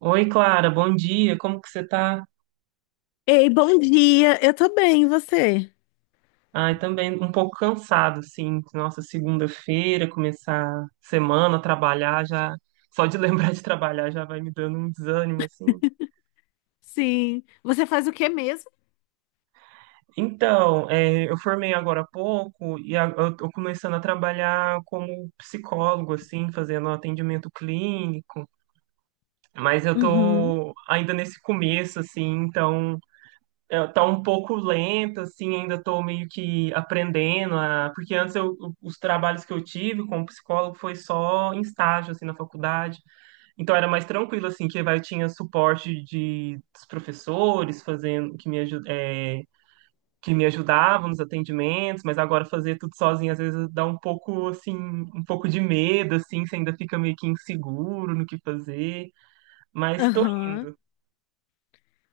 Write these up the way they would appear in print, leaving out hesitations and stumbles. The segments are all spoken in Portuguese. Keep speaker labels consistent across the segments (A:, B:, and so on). A: Oi, Clara, bom dia. Como que você tá?
B: Ei, bom dia. Eu tô bem, e você?
A: Ai, também um pouco cansado, sim. Nossa, segunda-feira, começar semana, trabalhar já. Só de lembrar de trabalhar já vai me dando um desânimo, assim.
B: Sim. Você faz o que mesmo?
A: Então, é, eu formei agora há pouco eu tô começando a trabalhar como psicólogo, assim, fazendo atendimento clínico. Mas eu
B: Uhum,
A: tô ainda nesse começo, assim, então. É, tá um pouco lenta, assim, ainda tô meio que aprendendo a... Porque antes eu, os trabalhos que eu tive como psicólogo foi só em estágio, assim, na faculdade. Então era mais tranquilo, assim, que vai, tinha suporte de, dos professores fazendo, que me ajudavam nos atendimentos, mas agora fazer tudo sozinho às vezes dá um pouco, assim, um pouco de medo, assim, você ainda fica meio que inseguro no que fazer, mas tô
B: aham.
A: indo.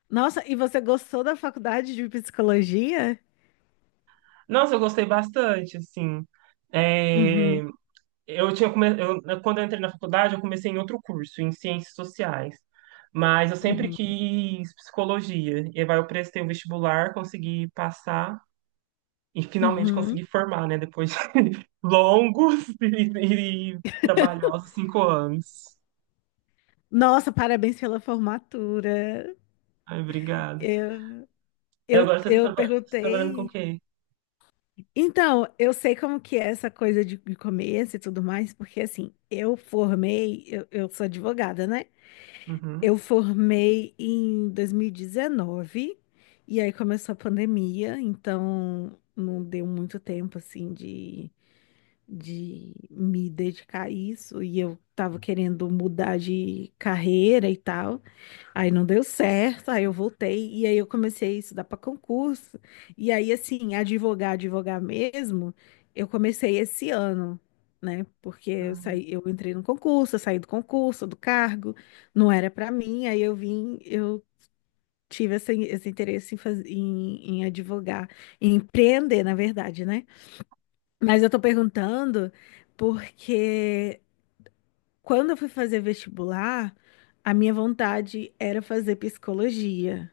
B: Nossa, e você gostou da faculdade de psicologia?
A: Nossa, eu gostei bastante, assim. É,
B: Uhum,
A: Eu, quando eu entrei na faculdade, eu comecei em outro curso, em ciências sociais. Mas eu sempre
B: uhum,
A: quis psicologia. E aí eu prestei o vestibular, consegui passar e finalmente
B: uhum.
A: consegui formar, né? Depois de longos e trabalhosos 5 anos.
B: Nossa, parabéns pela formatura.
A: Ai, obrigado.
B: Eu,
A: E
B: eu,
A: agora você
B: eu
A: está trabalhando com o
B: perguntei.
A: quê?
B: Então, eu sei como que é essa coisa de começo e tudo mais, porque assim, eu formei, eu sou advogada, né? Eu
A: Uhum.
B: formei em 2019 e aí começou a pandemia, então não deu muito tempo assim de me dedicar a isso e eu tava querendo mudar de carreira e tal. Aí não deu certo, aí eu voltei e aí eu comecei a estudar para concurso. E aí, assim, advogar, advogar mesmo, eu comecei esse ano, né? Porque eu
A: Ai,
B: saí, eu entrei no concurso, eu saí do concurso, do cargo, não era para mim, aí eu vim, eu tive esse interesse em, em, em advogar, em empreender, na verdade, né? Mas eu tô perguntando porque quando eu fui fazer vestibular, a minha vontade era fazer psicologia.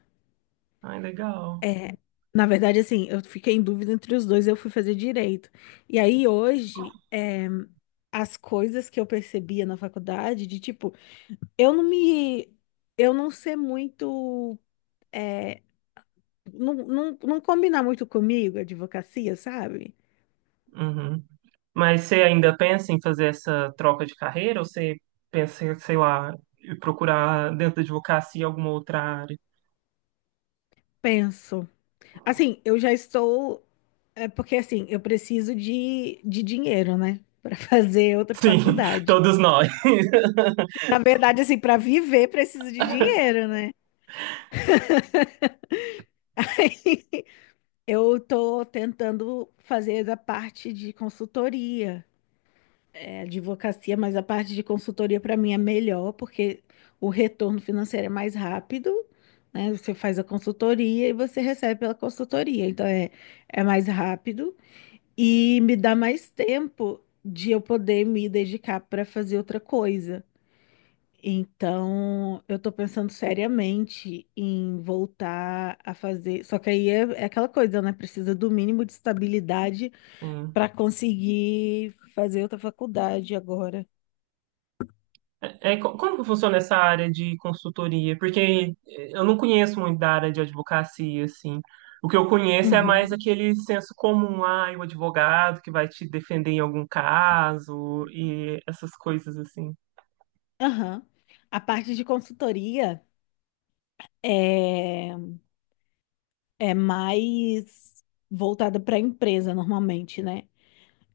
A: ai, legal.
B: É, na verdade, assim, eu fiquei em dúvida entre os dois, eu fui fazer direito. E aí, hoje, é, as coisas que eu percebia na faculdade, de tipo, eu não me. Eu não ser muito. É, não, não, não combinar muito comigo, a advocacia, sabe?
A: Uhum. Mas você ainda pensa em fazer essa troca de carreira ou você pensa, em, sei lá, em procurar dentro da advocacia alguma outra área?
B: Penso. Assim, eu já estou. É porque, assim, eu preciso de dinheiro, né? Para fazer outra
A: Sim,
B: faculdade.
A: todos nós.
B: Na verdade, assim, para viver, preciso de dinheiro, né? Eu estou tentando fazer a parte de consultoria, é, advocacia, mas a parte de consultoria para mim é melhor, porque o retorno financeiro é mais rápido, né? Você faz a consultoria e você recebe pela consultoria, então é mais rápido e me dá mais tempo de eu poder me dedicar para fazer outra coisa. Então, eu tô pensando seriamente em voltar a fazer. Só que aí é aquela coisa, né? Precisa do mínimo de estabilidade
A: Sim.
B: para conseguir fazer outra faculdade agora.
A: Como que funciona essa área de consultoria? Porque eu não conheço muito da área de advocacia, assim. O que eu conheço é mais
B: Uhum.
A: aquele senso comum, ah, o advogado que vai te defender em algum caso e essas coisas assim.
B: Aham. A parte de consultoria é, é mais voltada para a empresa, normalmente, né?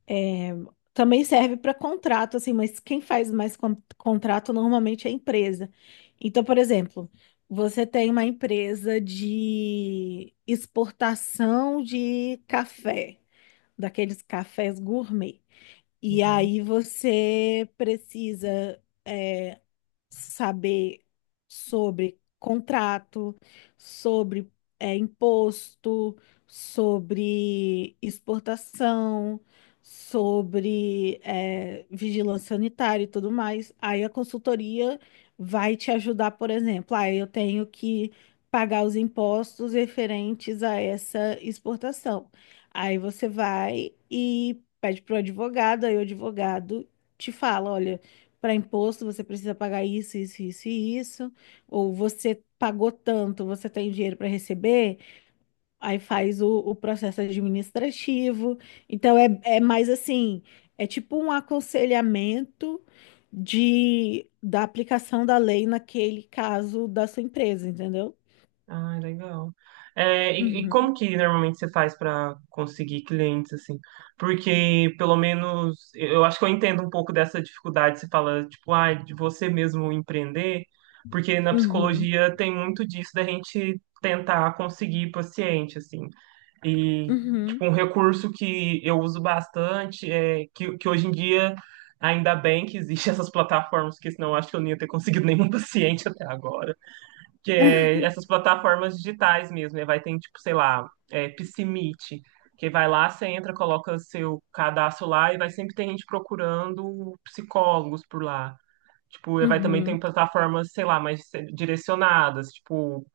B: É, também serve para contrato, assim, mas quem faz mais contrato normalmente é a empresa. Então, por exemplo, você tem uma empresa de exportação de café, daqueles cafés gourmet. E
A: Uhum.
B: aí você precisa é, saber sobre contrato, sobre é, imposto, sobre exportação, sobre é, vigilância sanitária e tudo mais. Aí a consultoria vai te ajudar, por exemplo, ah, eu tenho que pagar os impostos referentes a essa exportação. Aí você vai e pede para o advogado, aí o advogado te fala, olha, para imposto você precisa pagar isso, isso, isso e isso, ou você pagou tanto, você tem dinheiro para receber, aí faz o processo administrativo. Então é mais assim, é tipo um aconselhamento de, da aplicação da lei naquele caso da sua empresa, entendeu?
A: Ah, legal. É, e como
B: Uhum,
A: que normalmente você faz para conseguir clientes assim? Porque pelo menos eu acho que eu entendo um pouco dessa dificuldade. Você fala tipo, ah, de você mesmo empreender, porque na
B: uhum,
A: psicologia tem muito disso da gente tentar conseguir paciente assim. E
B: uhum.
A: tipo um recurso que eu uso bastante é que hoje em dia ainda bem que existem essas plataformas, porque senão eu acho que eu não ia ter conseguido nenhum paciente até agora que é essas plataformas digitais mesmo, né? Vai ter, tipo, sei lá, é, Psimeet, que vai lá, você entra, coloca seu cadastro lá e vai sempre ter gente procurando psicólogos por lá. Tipo, e vai também ter
B: Uhum.
A: plataformas, sei lá, mais direcionadas, tipo,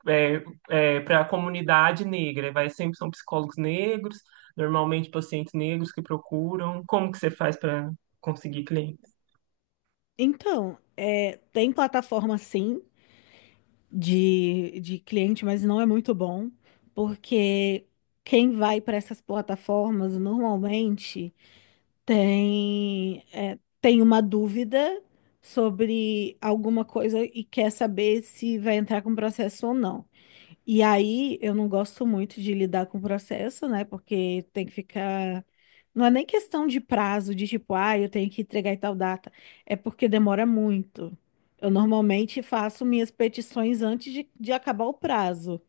A: para a comunidade negra. E vai sempre são psicólogos negros, normalmente pacientes negros que procuram. Como que você faz para conseguir clientes?
B: Então, é, tem plataforma sim, de cliente, mas não é muito bom, porque quem vai para essas plataformas normalmente tem uma dúvida sobre alguma coisa e quer saber se vai entrar com processo ou não. E aí eu não gosto muito de lidar com o processo, né? Porque tem que ficar. Não é nem questão de prazo, de tipo, ah, eu tenho que entregar em tal data. É porque demora muito. Eu normalmente faço minhas petições antes de acabar o prazo.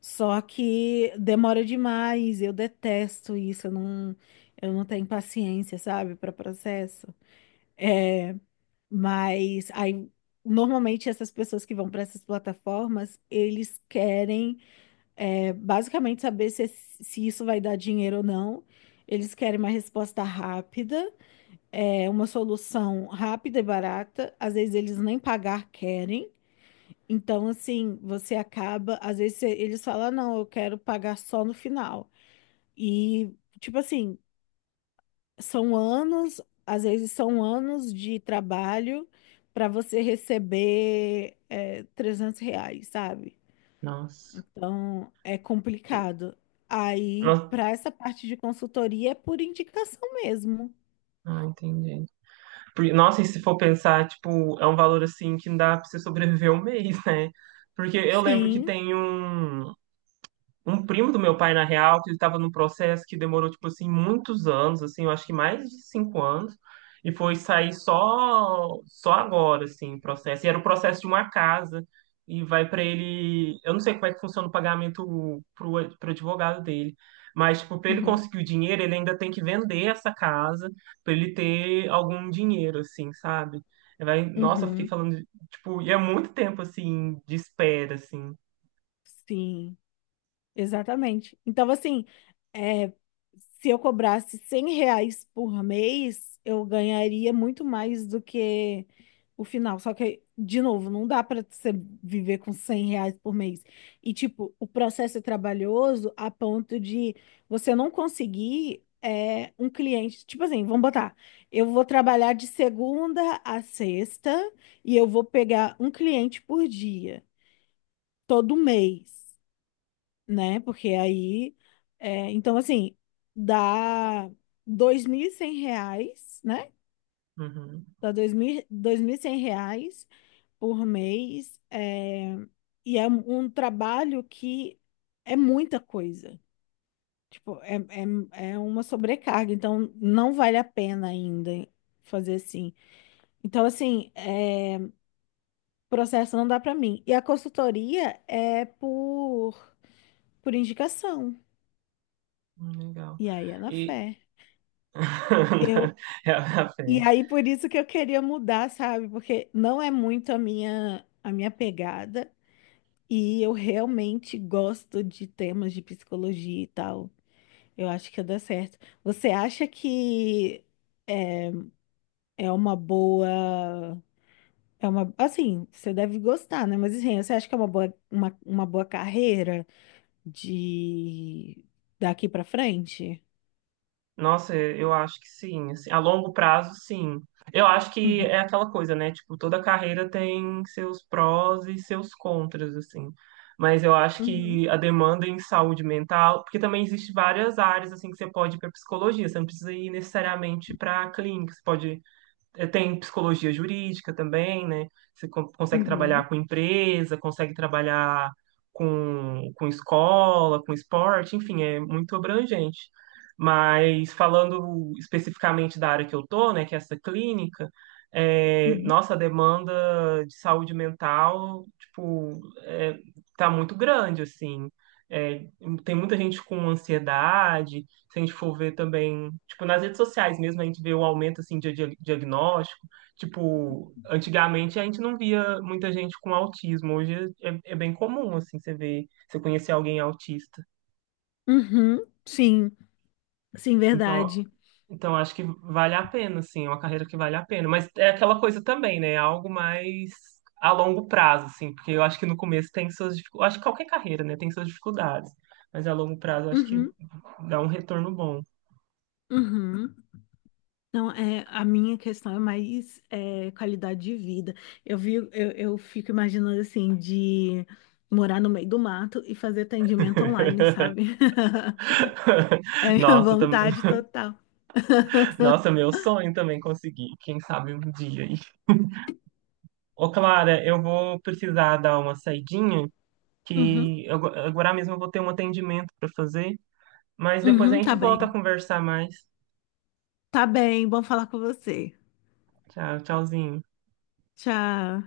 B: Só que demora demais, eu detesto isso, eu não tenho paciência, sabe, para processo. É, mas aí, normalmente essas pessoas que vão para essas plataformas, eles querem. É basicamente saber se isso vai dar dinheiro ou não. Eles querem uma resposta rápida, é uma solução rápida e barata. Às vezes eles nem pagar querem. Então, assim, você acaba. Às vezes eles falam, "Ah, não, eu quero pagar só no final. E, tipo assim, são anos, às vezes são anos de trabalho para você receber, é, R$ 300, sabe?"
A: Nossa.
B: Então, é complicado. Aí,
A: Nossa,
B: para essa parte de consultoria, é por indicação mesmo.
A: ah, entendi. Porque, nossa, e se for pensar, tipo, é um valor assim que não dá pra você sobreviver um mês, né? Porque eu lembro que
B: Sim.
A: tem um primo do meu pai, na real, que ele estava num processo que demorou, tipo assim, muitos anos, assim, eu acho que mais de 5 anos, e foi sair só agora, assim, o processo. E era o processo de uma casa, e vai para ele. Eu não sei como é que funciona o pagamento pro advogado dele. Mas, tipo, para ele
B: Uhum.
A: conseguir o dinheiro, ele ainda tem que vender essa casa para ele ter algum dinheiro, assim, sabe? Vai, nossa, eu fiquei
B: Uhum.
A: falando, tipo, e é muito tempo, assim, de espera, assim.
B: Sim. Exatamente. Então, assim, é, se eu cobrasse R$ 100 por mês, eu ganharia muito mais do que o final. Só que, de novo, não dá para você viver com R$ 100 por mês. E, tipo, o processo é trabalhoso a ponto de você não conseguir é, um cliente. Tipo assim, vamos botar, eu vou trabalhar de segunda a sexta e eu vou pegar um cliente por dia, todo mês, né? Porque aí, é, então assim, dá R$ 2.100, né?
A: Uhum.
B: Dá dois mil e cem reais por mês, é, e é um trabalho que é muita coisa. Tipo, é uma sobrecarga, então não vale a pena ainda fazer assim. Então, assim, é, processo não dá pra mim. E a consultoria é por indicação.
A: Legal.
B: E aí é na
A: E
B: fé. Eu,
A: é a
B: E
A: fé.
B: aí por isso que eu queria mudar, sabe? Porque não é muito a minha pegada e eu realmente gosto de temas de psicologia e tal. Eu acho que ia dar certo. Você acha que é uma boa é uma assim, você deve gostar, né? Mas assim, você acha que é uma boa uma boa carreira de daqui pra frente?
A: Nossa, eu acho que sim. Assim, a longo prazo, sim. Eu acho que
B: Uhum.
A: é aquela coisa, né? Tipo, toda carreira tem seus prós e seus contras, assim. Mas eu acho
B: Uhum.
A: que a demanda em saúde mental, porque também existe várias áreas assim que você pode ir para psicologia. Você não precisa ir necessariamente para clínica. Você pode... É, tem psicologia jurídica também, né? Você consegue trabalhar com empresa, consegue trabalhar com escola, com esporte, enfim, é muito abrangente. Mas falando especificamente da área que eu tô, né, que é essa clínica, é, nossa, a demanda de saúde mental, tipo, é, tá muito grande, assim. É, tem muita gente com ansiedade, se a gente for ver também, tipo, nas redes sociais mesmo, a gente vê um aumento, assim, diagnóstico. Tipo, antigamente a gente não via muita gente com autismo. Hoje é bem comum, assim, você ver, você conhecer alguém autista.
B: Uhum. Sim, sim,
A: Então,
B: verdade.
A: então acho que vale a pena, assim, é uma carreira que vale a pena. Mas é aquela coisa também, né? É algo mais a longo prazo, assim, porque eu acho que no começo tem suas dificuldades. Acho que qualquer carreira, né, tem suas dificuldades. Mas a longo prazo eu acho que
B: Uhum.
A: dá um retorno bom.
B: Uhum. Não, é, a minha questão é mais é, qualidade de vida. Eu fico imaginando assim, de morar no meio do mato e fazer atendimento online, sabe? É a minha
A: Nossa, eu também.
B: vontade total.
A: Nossa, meu sonho também conseguir. Quem sabe um dia. Aí. Ô, Clara, eu vou precisar dar uma saidinha,
B: Uhum,
A: agora mesmo eu vou ter um atendimento para fazer, mas depois a
B: uhum,
A: gente
B: tá
A: volta
B: bem.
A: a conversar mais.
B: Tá bem, bom falar com você.
A: Tchau, tchauzinho.
B: Tchau.